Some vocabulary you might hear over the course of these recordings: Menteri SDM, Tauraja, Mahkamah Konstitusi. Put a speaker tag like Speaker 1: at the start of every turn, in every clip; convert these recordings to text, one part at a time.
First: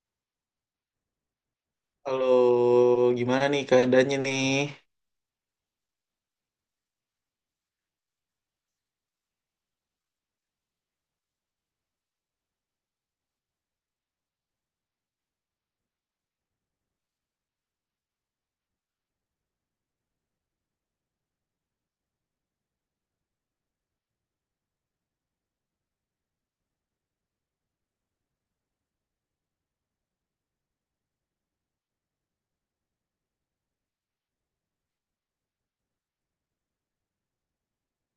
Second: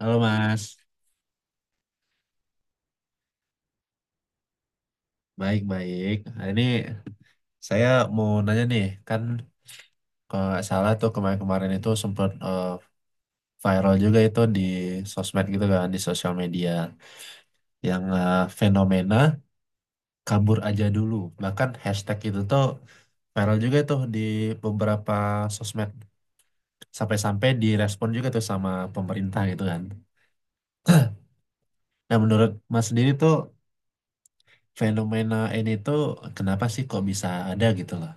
Speaker 1: Halo Mas,
Speaker 2: Halo, gimana nih keadaannya nih?
Speaker 1: baik-baik. Hari ini saya mau nanya nih, kan kalau nggak salah tuh kemarin-kemarin itu sempat viral juga itu di sosmed gitu kan, di sosial media. Yang fenomena kabur aja dulu. Bahkan hashtag itu tuh viral juga tuh di beberapa sosmed. Sampai-sampai direspon juga tuh sama pemerintah gitu kan. Nah menurut Mas sendiri tuh fenomena ini tuh kenapa sih kok bisa ada gitu loh?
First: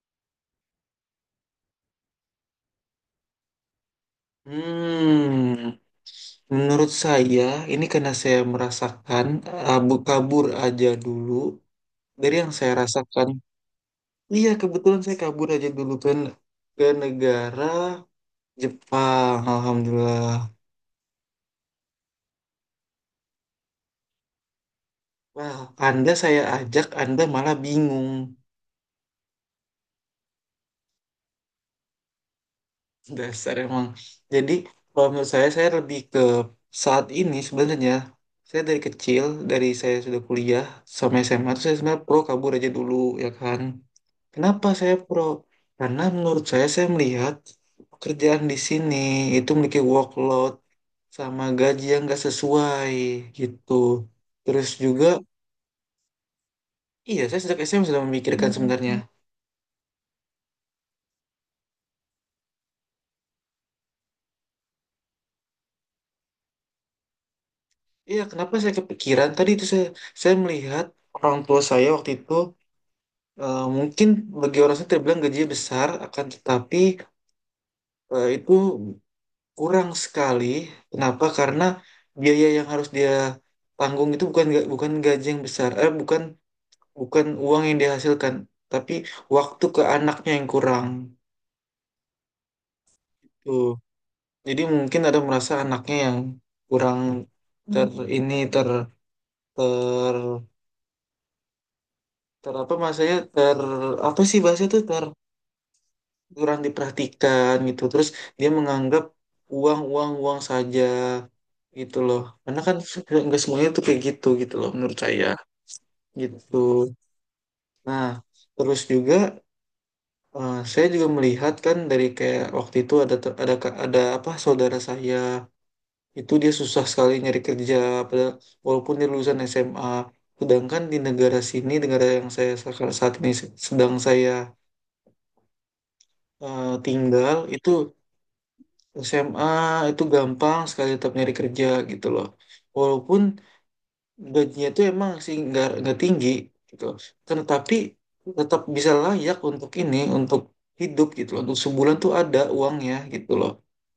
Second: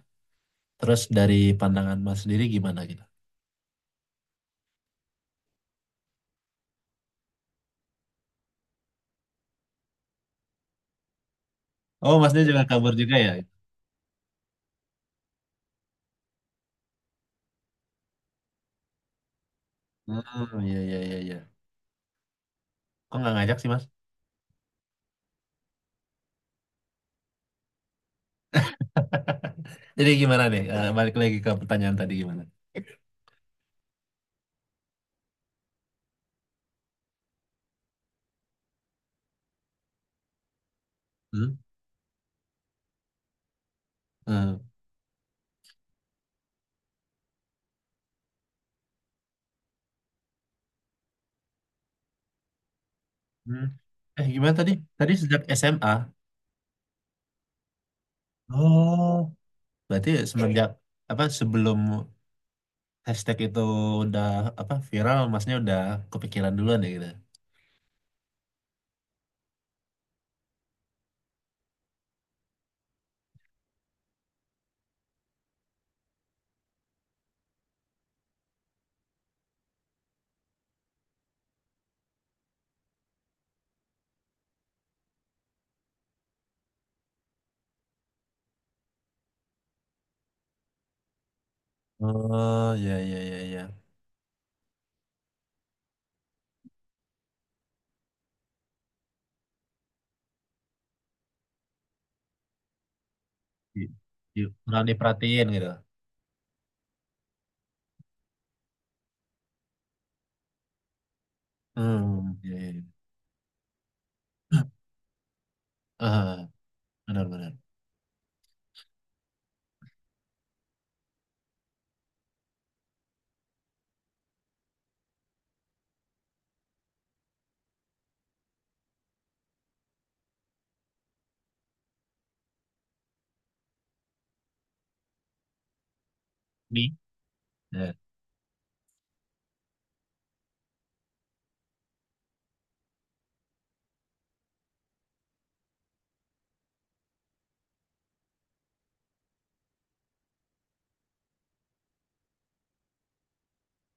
Speaker 1: Terus dari pandangan Mas sendiri gimana gitu?
Speaker 2: Hmm, Menurut saya, ini karena saya merasakan abu kabur aja dulu,
Speaker 1: Oh,
Speaker 2: dari
Speaker 1: masnya
Speaker 2: yang
Speaker 1: juga
Speaker 2: saya
Speaker 1: kabur juga
Speaker 2: rasakan.
Speaker 1: ya?
Speaker 2: Iya, kebetulan saya kabur aja dulu kan ke negara Jepang, alhamdulillah.
Speaker 1: Hmm, iya, iya, iya, iya. Kok nggak ngajak sih, Mas?
Speaker 2: Wah, Anda saya ajak, Anda malah bingung.
Speaker 1: Jadi gimana nih? Eh, balik lagi ke pertanyaan tadi gimana?
Speaker 2: Dasar emang. Jadi kalau menurut saya lebih ke saat ini sebenarnya. Saya dari kecil, dari saya sudah kuliah sampai SMA,
Speaker 1: Hmm?
Speaker 2: tuh saya sebenarnya pro kabur aja dulu, ya kan?
Speaker 1: Hmm.
Speaker 2: Kenapa saya pro? Karena menurut saya melihat pekerjaan di sini itu memiliki workload sama gaji yang nggak sesuai
Speaker 1: Hmm.
Speaker 2: gitu.
Speaker 1: Eh, gimana
Speaker 2: Terus
Speaker 1: tadi?
Speaker 2: juga,
Speaker 1: Tadi sejak SMA.
Speaker 2: iya saya sejak SMA sudah memikirkan sebenarnya.
Speaker 1: Oh, berarti semenjak apa sebelum hashtag itu udah apa viral, masnya udah kepikiran duluan ya gitu.
Speaker 2: Iya, kenapa saya kepikiran? Tadi itu saya melihat orang tua saya waktu itu. Mungkin bagi orang saya terbilang gajinya besar, akan tetapi itu kurang sekali. Kenapa? Karena biaya yang harus dia tanggung itu bukan gaji yang besar, eh bukan bukan uang yang dihasilkan, tapi waktu ke anaknya yang kurang.
Speaker 1: Oh, iya, iya, iya, iya.
Speaker 2: Tuh. Jadi mungkin ada merasa anaknya yang kurang ter ini ter ter ter apa maksudnya
Speaker 1: Di-
Speaker 2: apa sih
Speaker 1: di-
Speaker 2: bahasa itu,
Speaker 1: Kurang diperhatiin gitu.
Speaker 2: kurang diperhatikan gitu. Terus dia menganggap uang uang uang saja gitu loh,
Speaker 1: Hmm, iya,
Speaker 2: karena
Speaker 1: iya,
Speaker 2: kan
Speaker 1: iya.
Speaker 2: nggak semuanya tuh kayak gitu gitu loh, menurut saya
Speaker 1: Ah,
Speaker 2: gitu.
Speaker 1: benar-benar.
Speaker 2: Nah, terus juga saya juga melihat kan dari kayak waktu itu ada ter- ada ka- ada apa saudara saya, itu dia susah sekali nyari kerja padahal walaupun dia lulusan SMA, sedangkan di negara sini, negara yang saya saat ini sedang saya
Speaker 1: Di?
Speaker 2: tinggal itu, SMA itu gampang sekali tetap nyari kerja gitu loh. Walaupun gajinya itu emang sih nggak tinggi gitu. Kan tapi tetap bisa layak untuk ini untuk hidup gitu loh. Untuk sebulan tuh ada uangnya gitu loh.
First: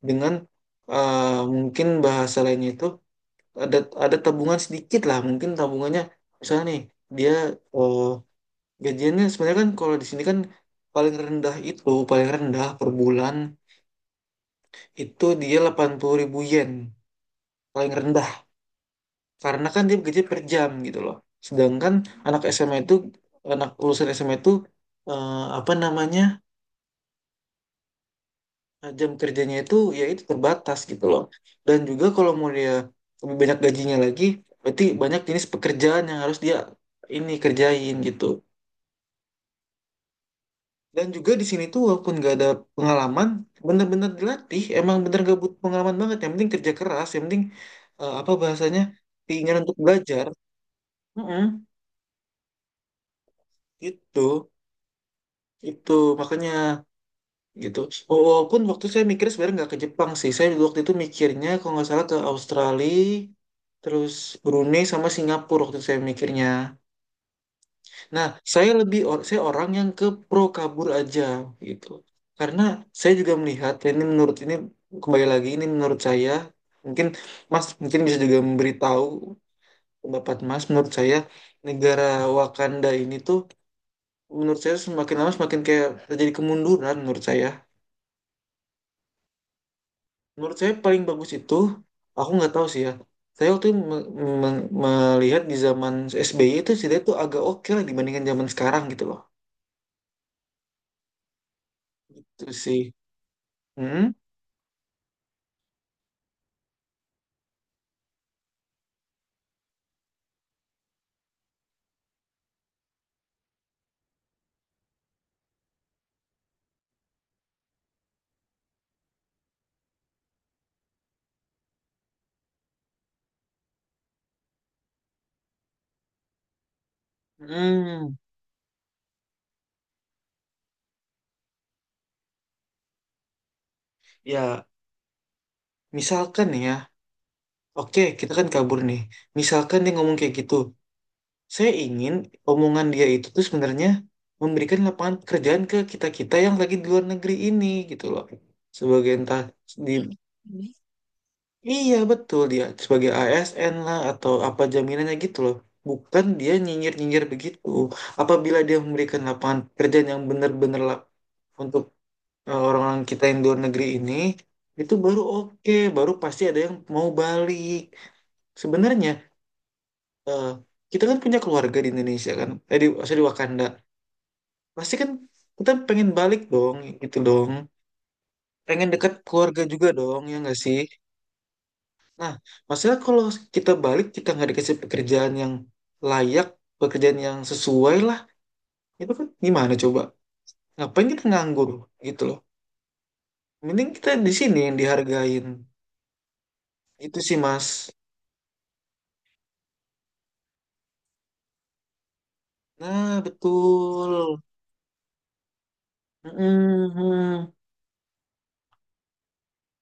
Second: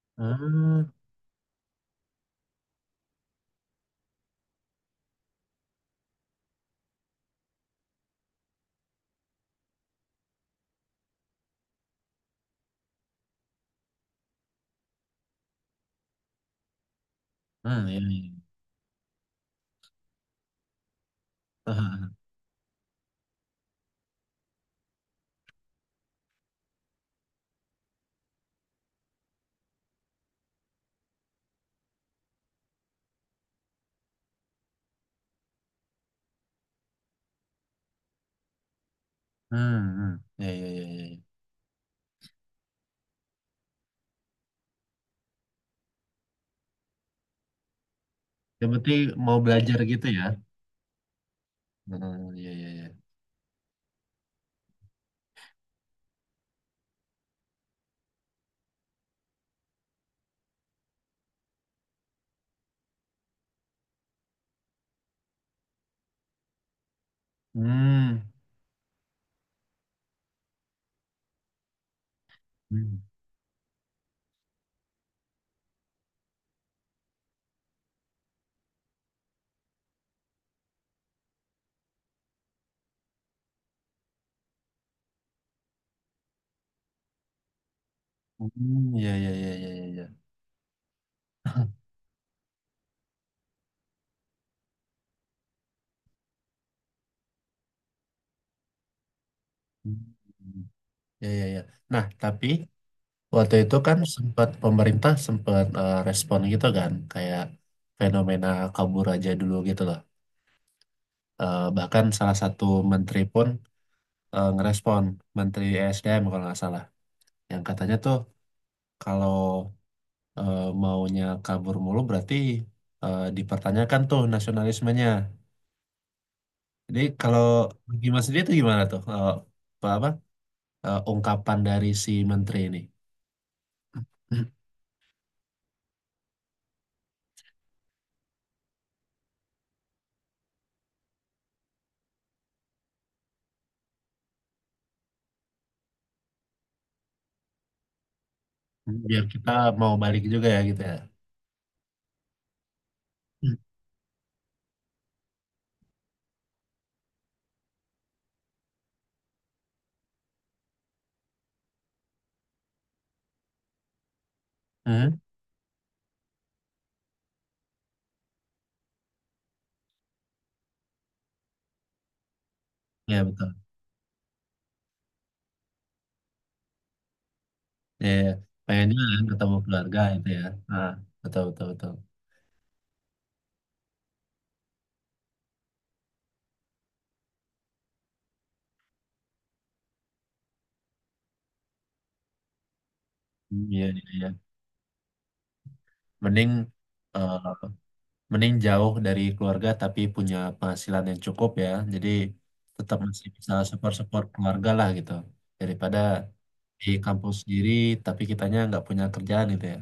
Speaker 2: Dengan
Speaker 1: Ya.
Speaker 2: eh, mungkin bahasa lainnya itu, ada ada tabungan sedikit lah. Mungkin tabungannya misalnya nih, dia eh, gajiannya sebenarnya kan kalau di sini kan paling rendah itu, paling rendah per bulan itu, dia 80.000 yen
Speaker 1: Hmm,
Speaker 2: paling
Speaker 1: iya, iya.
Speaker 2: rendah, karena kan dia gaji per jam gitu loh. Sedangkan
Speaker 1: Tahan.
Speaker 2: anak SMA itu, anak lulusan SMA itu eh, apa namanya, jam kerjanya itu ya itu terbatas gitu loh, dan juga kalau mau dia lebih banyak gajinya lagi, berarti banyak jenis pekerjaan yang harus dia ini kerjain gitu.
Speaker 1: Hmm, hmm. Iya, iya, iya, iya,
Speaker 2: Dan
Speaker 1: iya.
Speaker 2: juga di sini tuh walaupun gak ada pengalaman, bener-bener dilatih, emang bener gak butuh pengalaman banget, yang penting kerja keras, yang penting apa
Speaker 1: Yang
Speaker 2: bahasanya,
Speaker 1: penting mau
Speaker 2: keinginan untuk
Speaker 1: belajar gitu ya.
Speaker 2: belajar. Mm-mm,
Speaker 1: Hmm, iya, iya, iya.
Speaker 2: gitu. Itu makanya gitu. Walaupun waktu saya mikirnya sebenarnya nggak ke Jepang sih. Saya waktu itu mikirnya kalau nggak salah ke Australia, terus Brunei sama Singapura waktu itu saya mikirnya.
Speaker 1: Hmm.
Speaker 2: Nah, saya orang yang ke pro kabur aja gitu. Karena
Speaker 1: Hmm,
Speaker 2: saya juga melihat, dan ini menurut ini, kembali lagi ini menurut saya, mungkin Mas mungkin bisa juga memberitahu pendapat Mas. Menurut saya, negara Wakanda ini tuh, menurut saya, semakin lama semakin kayak terjadi kemunduran, menurut saya.
Speaker 1: hmm, iya, iya, iya, iya, iya, iya.
Speaker 2: Menurut saya paling bagus itu, aku nggak tahu sih ya. Saya waktu itu melihat di zaman SBY itu sih itu agak oke lah dibandingkan zaman sekarang gitu loh.
Speaker 1: Hmm. Iya, iya, iya. Nah,
Speaker 2: Itu
Speaker 1: tapi
Speaker 2: sih.
Speaker 1: waktu itu kan
Speaker 2: Hmm?
Speaker 1: sempat pemerintah sempat respon gitu kan, kayak fenomena kabur aja dulu gitu loh. Eh, bahkan salah satu menteri pun ngerespon, Menteri SDM kalau nggak salah, yang katanya tuh kalau maunya kabur mulu berarti dipertanyakan tuh nasionalismenya. Jadi kalau bagi
Speaker 2: Hmm.
Speaker 1: Mas dia tuh gimana tuh apa, apa, ungkapan dari si menteri ini?
Speaker 2: Ya, misalkan nih ya. Oke, kita kan kabur nih. Misalkan dia ngomong kayak gitu. Saya ingin omongan dia itu tuh sebenarnya memberikan lapangan pekerjaan ke kita-kita yang lagi di luar negeri ini gitu loh. Sebagai
Speaker 1: Biar
Speaker 2: entah
Speaker 1: kita
Speaker 2: di.
Speaker 1: mau balik juga ya gitu ya.
Speaker 2: Iya, betul, dia sebagai ASN lah atau apa jaminannya gitu loh. Bukan dia nyinyir-nyinyir begitu. Apabila dia memberikan lapangan pekerjaan yang benar-benar untuk orang-orang kita yang di luar negeri ini, itu
Speaker 1: Hmm?
Speaker 2: baru oke, baru pasti ada yang mau balik. Sebenarnya eh, kita kan punya keluarga di Indonesia kan, sorry,
Speaker 1: Ya
Speaker 2: di
Speaker 1: betul.
Speaker 2: Wakanda. Pasti kan kita pengen balik dong, gitu dong.
Speaker 1: Ya, ya.
Speaker 2: Pengen
Speaker 1: Pengennya
Speaker 2: dekat
Speaker 1: kan ketemu
Speaker 2: keluarga juga
Speaker 1: keluarga
Speaker 2: dong,
Speaker 1: itu
Speaker 2: ya
Speaker 1: ya.
Speaker 2: nggak sih?
Speaker 1: Nah, betul betul betul.
Speaker 2: Nah, masalah kalau kita balik, kita nggak dikasih pekerjaan yang layak, pekerjaan yang sesuai lah, itu kan gimana coba? Ngapain kita nganggur gitu loh.
Speaker 1: Hmm, iya
Speaker 2: Mending
Speaker 1: iya
Speaker 2: kita
Speaker 1: iya.
Speaker 2: di sini yang dihargain.
Speaker 1: Mending
Speaker 2: Itu
Speaker 1: eh,
Speaker 2: sih, Mas.
Speaker 1: mending jauh dari keluarga tapi punya penghasilan yang cukup ya. Jadi tetap
Speaker 2: Nah,
Speaker 1: masih bisa support-support
Speaker 2: betul.
Speaker 1: keluarga lah gitu. Daripada di kampus
Speaker 2: Mhm.
Speaker 1: sendiri tapi kitanya nggak punya kerjaan gitu ya.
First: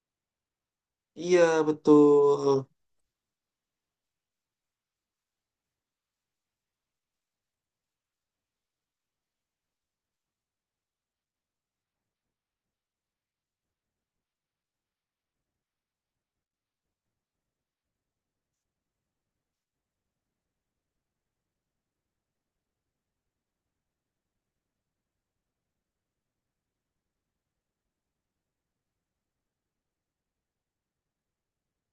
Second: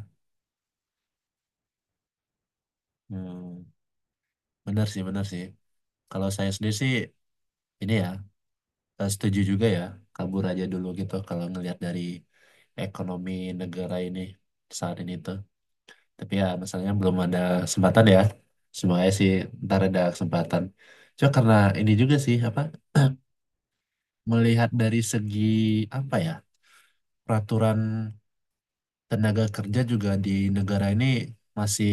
Speaker 2: Iya, betul.
Speaker 1: Hmm, bener sih, bener sih. Kalau saya sendiri sih ini ya setuju juga ya. Kabur aja dulu gitu kalau ngelihat dari ekonomi negara ini saat ini tuh. Tapi ya masalahnya belum ada kesempatan ya. Semuanya sih ntar ada kesempatan. Cuma karena ini juga sih apa melihat dari segi apa ya peraturan tenaga kerja juga di negara ini masih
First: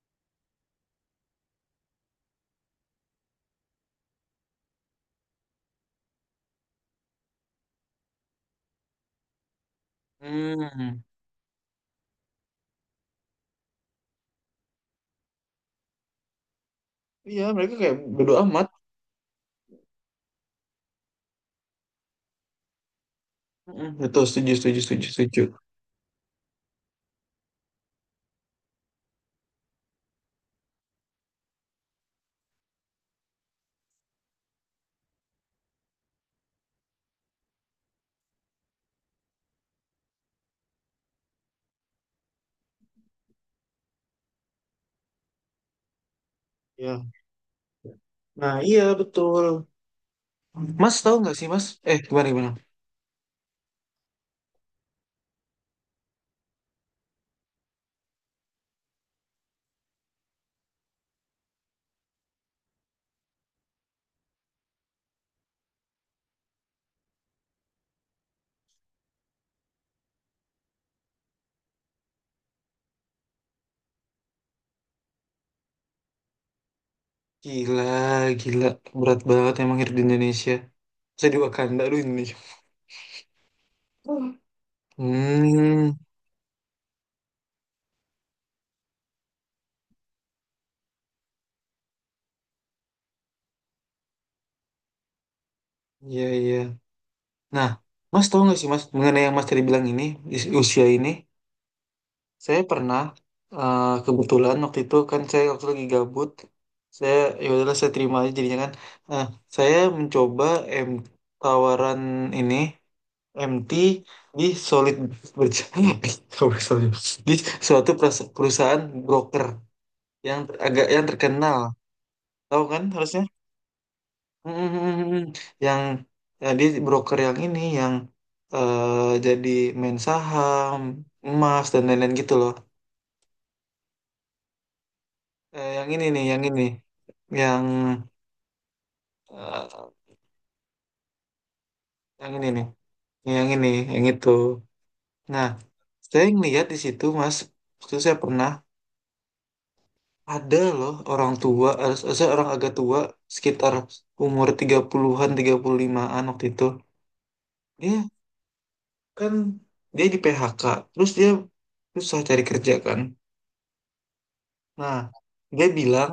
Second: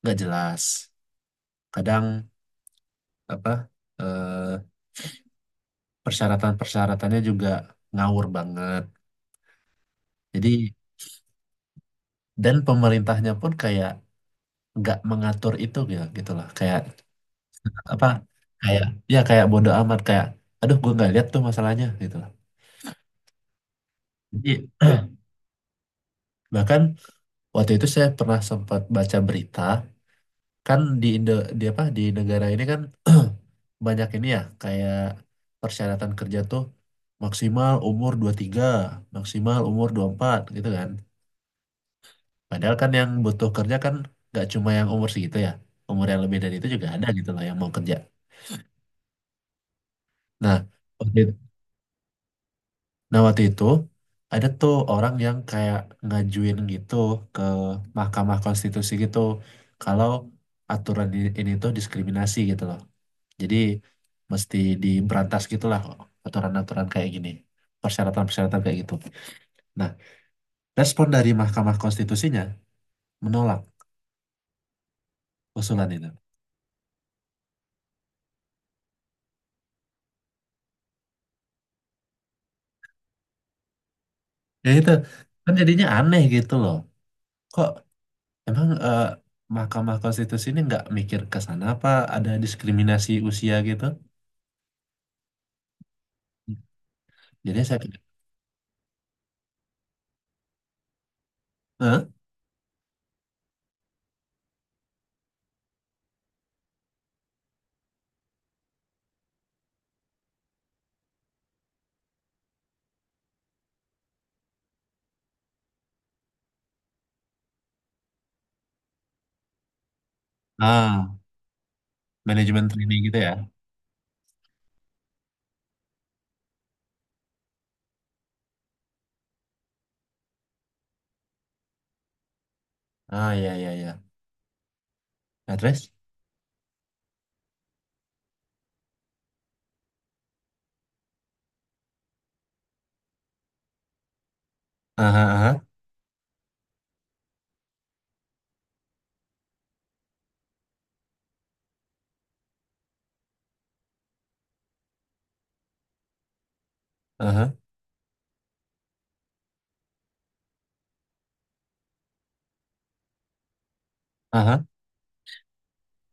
Speaker 1: nggak jelas. Kadang apa eh, persyaratan-persyaratannya juga ngawur banget. Jadi
Speaker 2: Hmm.
Speaker 1: dan pemerintahnya pun kayak nggak mengatur itu ya, gitu gitulah kayak
Speaker 2: Iya, mereka kayak
Speaker 1: apa
Speaker 2: bodo amat.
Speaker 1: kayak ya kayak bodo amat kayak aduh gue nggak lihat tuh masalahnya gitu lah.
Speaker 2: Mhm, betul, setuju,
Speaker 1: Jadi
Speaker 2: setuju, setuju, setuju.
Speaker 1: bahkan waktu itu saya pernah sempat baca berita kan di Indo di apa di negara ini kan banyak ini ya kayak persyaratan kerja tuh maksimal umur 23 maksimal umur 24 gitu kan. Padahal kan yang butuh kerja kan gak cuma yang umur segitu ya. Umur yang lebih dari itu juga ada
Speaker 2: Iya.
Speaker 1: gitu loh yang mau kerja.
Speaker 2: Nah, iya, betul.
Speaker 1: Nah,
Speaker 2: Mas, tahu
Speaker 1: waktu itu,
Speaker 2: nggak sih, Mas? Gimana, gimana?
Speaker 1: nah waktu itu ada tuh orang yang kayak ngajuin gitu ke Mahkamah Konstitusi gitu kalau aturan ini tuh diskriminasi gitu loh. Jadi mesti diberantas gitulah aturan-aturan kayak gini, persyaratan-persyaratan kayak gitu. Nah, respon dari Mahkamah Konstitusinya menolak usulan itu.
Speaker 2: Gila, gila. Berat banget emang hidup di Indonesia. Saya di Wakanda, aduh Indonesia.
Speaker 1: Ya itu kan jadinya
Speaker 2: Hmm,
Speaker 1: aneh gitu loh. Kok emang Mahkamah Konstitusi ini nggak mikir ke sana apa ada diskriminasi usia gitu?
Speaker 2: iya, iya.
Speaker 1: Jadi
Speaker 2: Nah,
Speaker 1: saya pikir,
Speaker 2: Mas tahu nggak sih, Mas, mengenai yang Mas tadi bilang ini, di usia ini,
Speaker 1: "Hah?
Speaker 2: saya pernah kebetulan waktu itu kan saya waktu lagi gabut, saya ya udahlah saya terima aja jadinya kan. Nah, saya mencoba M tawaran ini MT di solid berjalan di suatu perusahaan broker, agak yang
Speaker 1: Ah,
Speaker 2: terkenal tahu
Speaker 1: manajemen
Speaker 2: kan
Speaker 1: training gitu
Speaker 2: harusnya.
Speaker 1: ya?
Speaker 2: Mm, yang ya, dia broker yang ini yang jadi main saham emas dan lain-lain gitu loh.
Speaker 1: Ah, ya ya ya. Nah,
Speaker 2: Yang
Speaker 1: terus?
Speaker 2: ini nih, yang ini yang eh, yang ini nih, yang ini yang itu.
Speaker 1: Aha,
Speaker 2: Nah,
Speaker 1: aha,
Speaker 2: saya ngeliat di situ Mas, waktu itu saya pernah, ada loh orang tua, saya orang agak tua, sekitar umur 30-an 35-an waktu itu,
Speaker 1: aha,
Speaker 2: dia kan dia di PHK, terus dia susah cari kerja kan.
Speaker 1: aha.
Speaker 2: Nah, dia bilang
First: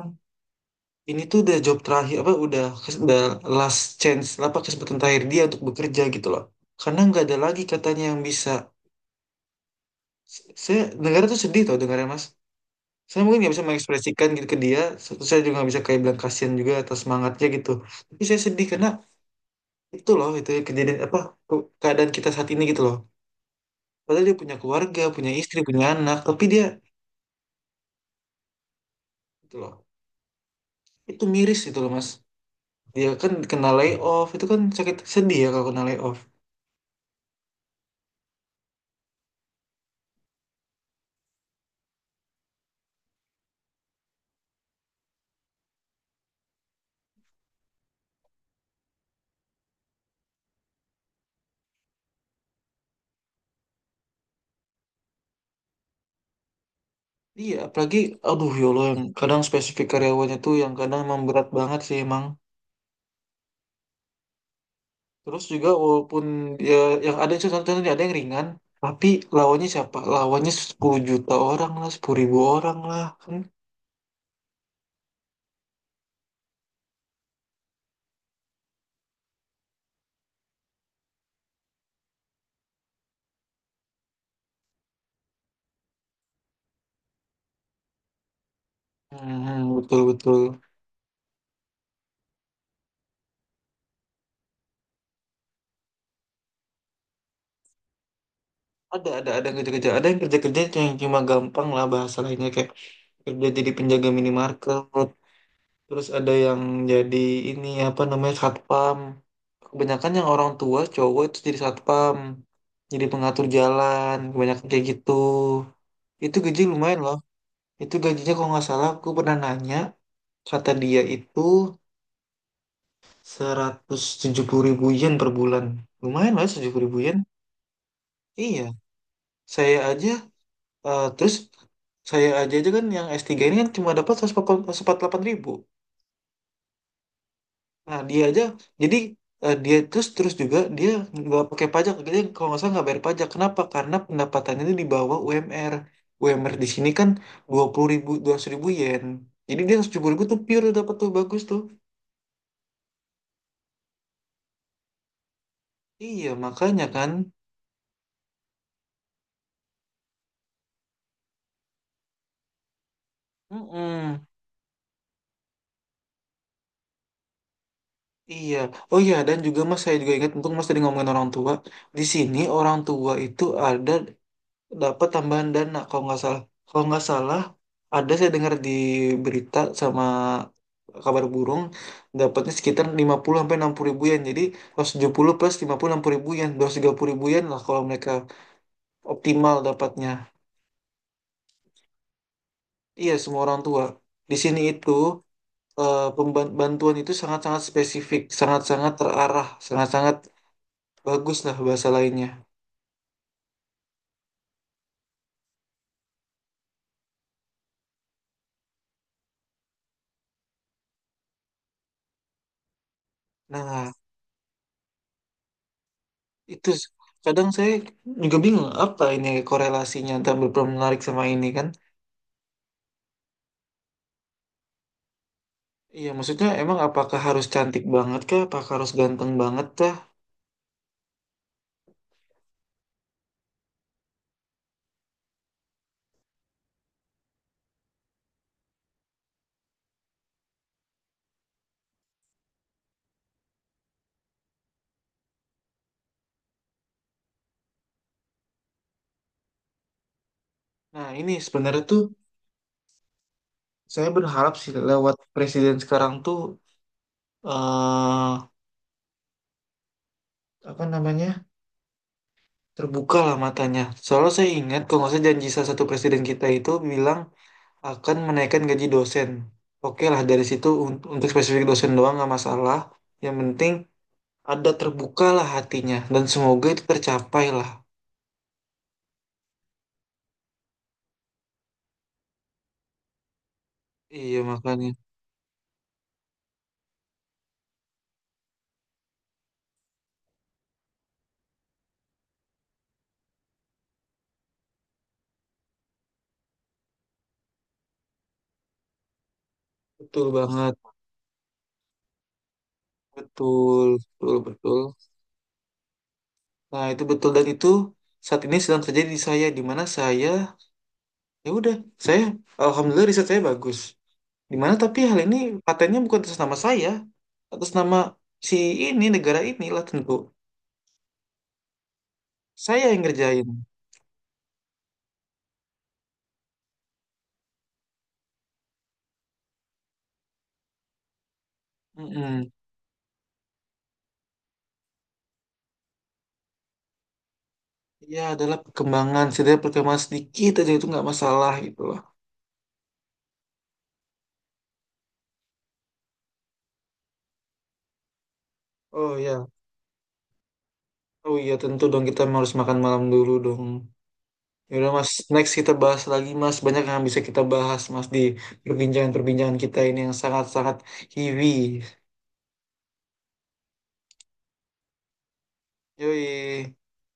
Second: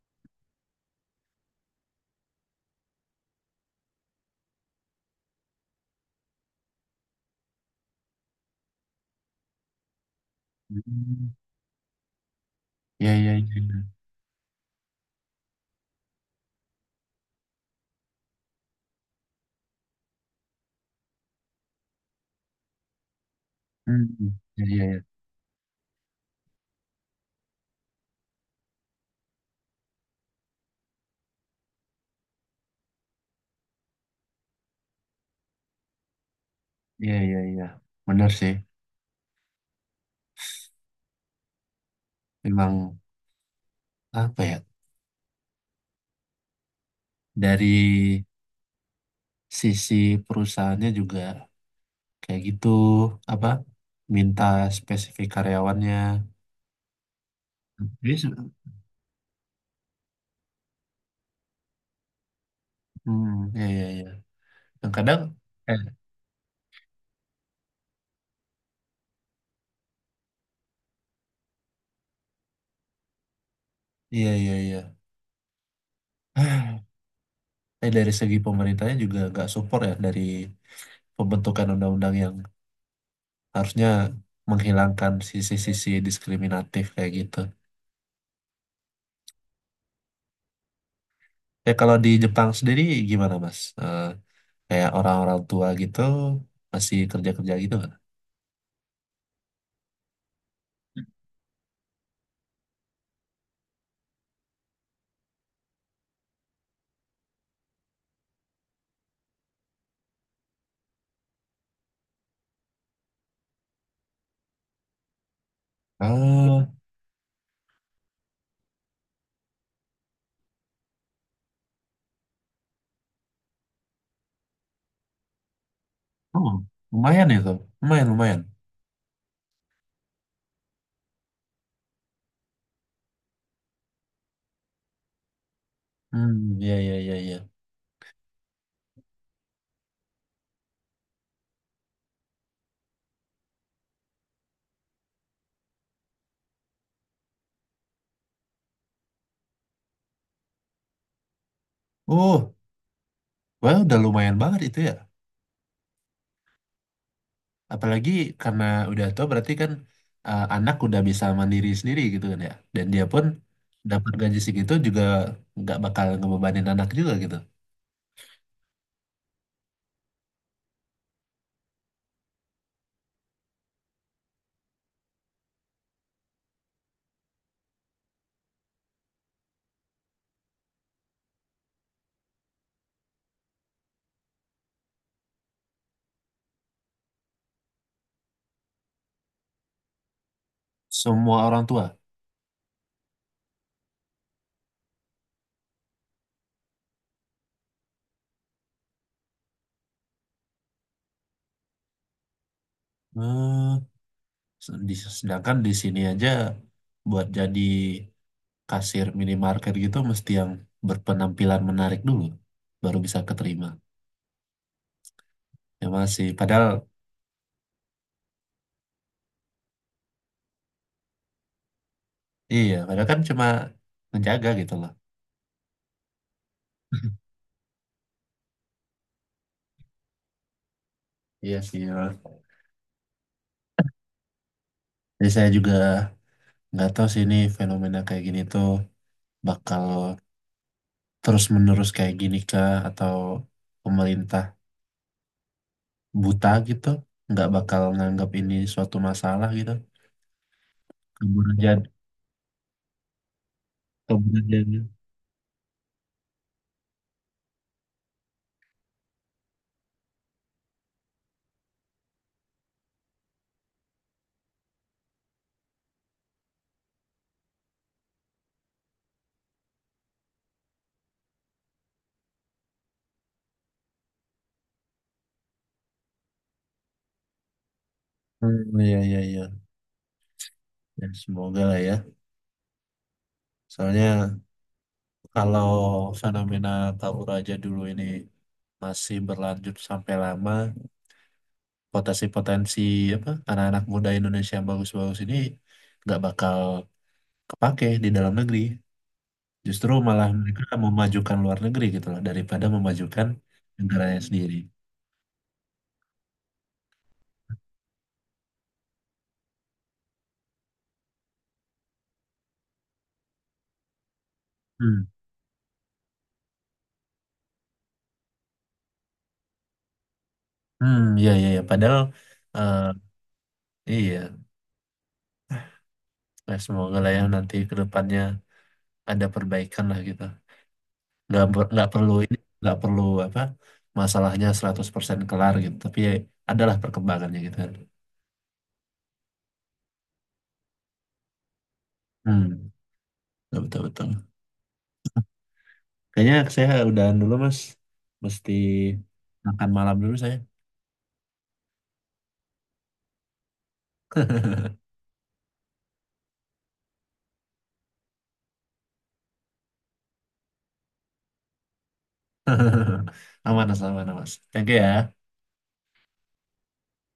Speaker 2: ini tuh udah job terakhir, apa udah last chance, apa kesempatan terakhir dia untuk bekerja gitu loh, karena nggak ada lagi katanya yang bisa. Saya negara
Speaker 1: Hmm.
Speaker 2: tuh sedih tau dengarnya, Mas.
Speaker 1: Ya
Speaker 2: Saya
Speaker 1: ya
Speaker 2: mungkin
Speaker 1: ya,
Speaker 2: nggak bisa
Speaker 1: iya.
Speaker 2: mengekspresikan gitu ke dia. Terus saya juga nggak bisa kayak bilang kasihan juga atas semangatnya gitu, tapi saya sedih karena itu loh, itu ya, kejadian apa, keadaan kita saat ini gitu loh.
Speaker 1: Hmm.
Speaker 2: Padahal dia punya
Speaker 1: Ya ya
Speaker 2: keluarga,
Speaker 1: ya.
Speaker 2: punya istri, punya anak, tapi dia gitu loh. Itu miris itu loh, Mas. Dia kan kena layoff, itu kan sakit sedih ya kalau kena layoff.
Speaker 1: Iya, iya, iya. Benar sih. Memang apa ya? Dari sisi perusahaannya juga kayak gitu, apa? Minta spesifik karyawannya.
Speaker 2: Iya, apalagi,
Speaker 1: Jadi, se-
Speaker 2: aduh ya Allah, yang kadang spesifik karyawannya tuh yang kadang emang berat banget sih emang.
Speaker 1: hmm, iya, iya, iya. Dan kadang,
Speaker 2: Terus juga
Speaker 1: eh,
Speaker 2: walaupun ya yang ada itu satu ada yang ringan, tapi lawannya siapa? Lawannya 10 juta orang lah, 10.000 orang lah kan.
Speaker 1: iya, iya, iya. Ah, eh, dari segi pemerintahnya juga nggak support ya dari pembentukan undang-undang yang harusnya menghilangkan sisi-sisi diskriminatif kayak gitu.
Speaker 2: Hmm, betul betul.
Speaker 1: Eh, kalau di Jepang sendiri gimana, Mas? Eh, kayak orang-orang tua gitu masih kerja-kerja gitu nggak?
Speaker 2: Ada yang kerja-kerja yang cuma gampang lah bahasa lainnya, kayak kerja jadi penjaga minimarket, terus ada yang jadi ini apa namanya satpam. Kebanyakan yang orang tua cowok itu jadi satpam, jadi pengatur jalan, kebanyakan kayak gitu. Itu gaji
Speaker 1: Ah,
Speaker 2: lumayan loh. Itu gajinya kalau nggak salah aku pernah nanya, kata dia itu 170.000 yen per bulan. Lumayan lah
Speaker 1: oh,
Speaker 2: 70.000 yen.
Speaker 1: lumayan itu. Lumayan, lumayan.
Speaker 2: Iya, saya aja, terus saya aja aja kan, yang S3 ini kan cuma dapat 148.000.
Speaker 1: Hmm, ya ya ya ya.
Speaker 2: Nah, dia aja jadi dia terus terus juga, dia nggak pakai pajak. Dia kalau nggak salah nggak bayar pajak. Kenapa? Karena pendapatannya itu di bawah UMR. UMR di sini kan 20.000, 2.000 yen. Jadi dia 100.000 tuh pure dapat tuh bagus tuh.
Speaker 1: Uh, well, udah lumayan banget itu ya.
Speaker 2: Iya makanya kan.
Speaker 1: Apalagi karena udah tua berarti kan anak udah bisa mandiri sendiri gitu kan ya. Dan dia pun dapat
Speaker 2: Mm-mm.
Speaker 1: gaji segitu juga nggak bakal ngebebanin anak juga gitu.
Speaker 2: Iya. Oh iya, dan juga Mas, saya juga ingat untung Mas tadi ngomongin orang tua. Di sini orang tua itu ada dapat tambahan dana kalau nggak salah. Kalau nggak salah, ada saya dengar di berita sama kabar burung, dapatnya sekitar 50.000 sampai 60.000 yen. Jadi 170 plus 50-60 ribu yen, 230.000 yen lah kalau mereka optimal dapatnya.
Speaker 1: Semua orang tua.
Speaker 2: Iya, semua orang tua. Di sini itu bantuan itu sangat-sangat spesifik, sangat-sangat terarah, sangat-sangat bagus lah bahasa lainnya.
Speaker 1: Hmm, se- di- sedangkan di sini aja buat jadi kasir minimarket gitu mesti yang berpenampilan menarik dulu baru bisa keterima
Speaker 2: Nah,
Speaker 1: ya masih padahal
Speaker 2: itu s- kadang saya juga bingung apa ini korelasinya antara berperan menarik sama ini kan.
Speaker 1: iya padahal kan cuma menjaga gitu loh.
Speaker 2: Iya, maksudnya emang apakah harus cantik banget kah? Apakah harus ganteng banget kah?
Speaker 1: Iya sih, ya. Jadi saya juga nggak tahu sih ini fenomena kayak gini tuh bakal terus menerus kayak gini kah atau pemerintah buta gitu nggak bakal nganggap ini suatu masalah gitu
Speaker 2: Nah, ini
Speaker 1: kebudayaan
Speaker 2: sebenarnya tuh saya berharap sih
Speaker 1: kebudayaan.
Speaker 2: lewat presiden sekarang tuh, eh apa namanya, terbuka lah matanya. Soalnya saya ingat kalau nggak salah janji salah satu presiden kita itu bilang akan menaikkan gaji dosen. Oke lah dari situ untuk spesifik dosen doang nggak masalah. Yang penting ada terbuka lah hatinya dan semoga itu tercapai lah.
Speaker 1: Hmm, iya iya iya. Ya, semoga lah ya. Soalnya
Speaker 2: Iya makanya
Speaker 1: kalau fenomena Tauraja dulu ini masih berlanjut sampai lama, potensi-potensi apa anak-anak muda Indonesia yang bagus-bagus ini nggak bakal kepake di dalam negeri. Justru
Speaker 2: betul
Speaker 1: malah
Speaker 2: banget,
Speaker 1: mereka memajukan luar negeri gitu loh daripada memajukan
Speaker 2: betul,
Speaker 1: negaranya
Speaker 2: betul,
Speaker 1: sendiri.
Speaker 2: betul. Nah, itu betul, dan itu saat ini sedang terjadi di saya, di mana saya ya udah, saya alhamdulillah, riset saya bagus. Di mana tapi
Speaker 1: Hmm,
Speaker 2: hal ini patennya bukan atas nama saya, atas nama si ini negara inilah tentu.
Speaker 1: hmm, iya iya iya. Padahal eh,
Speaker 2: Saya yang ngerjain.
Speaker 1: iya, nah, semoga lah ya nanti ke depannya ada perbaikan lah gitu. Nggak ber- nggak perlu ini
Speaker 2: Mm-mm.
Speaker 1: nggak perlu apa masalahnya 100% kelar gitu tapi ya adalah perkembangannya gitu kan
Speaker 2: Ya, adalah perkembangan, setidaknya perkembangan sedikit aja itu nggak masalah gitu loh.
Speaker 1: hmm betul betul betul. Kayaknya saya udahan dulu mas mesti
Speaker 2: Oh ya,
Speaker 1: makan malam dulu saya.
Speaker 2: oh iya tentu dong kita harus makan malam dulu dong. Ya udah Mas, next kita bahas lagi Mas. Banyak yang bisa kita bahas Mas di perbincangan-perbincangan kita ini yang sangat-sangat heavy.
Speaker 1: Aman mas aman mas thank you ya.
Speaker 2: Yoi.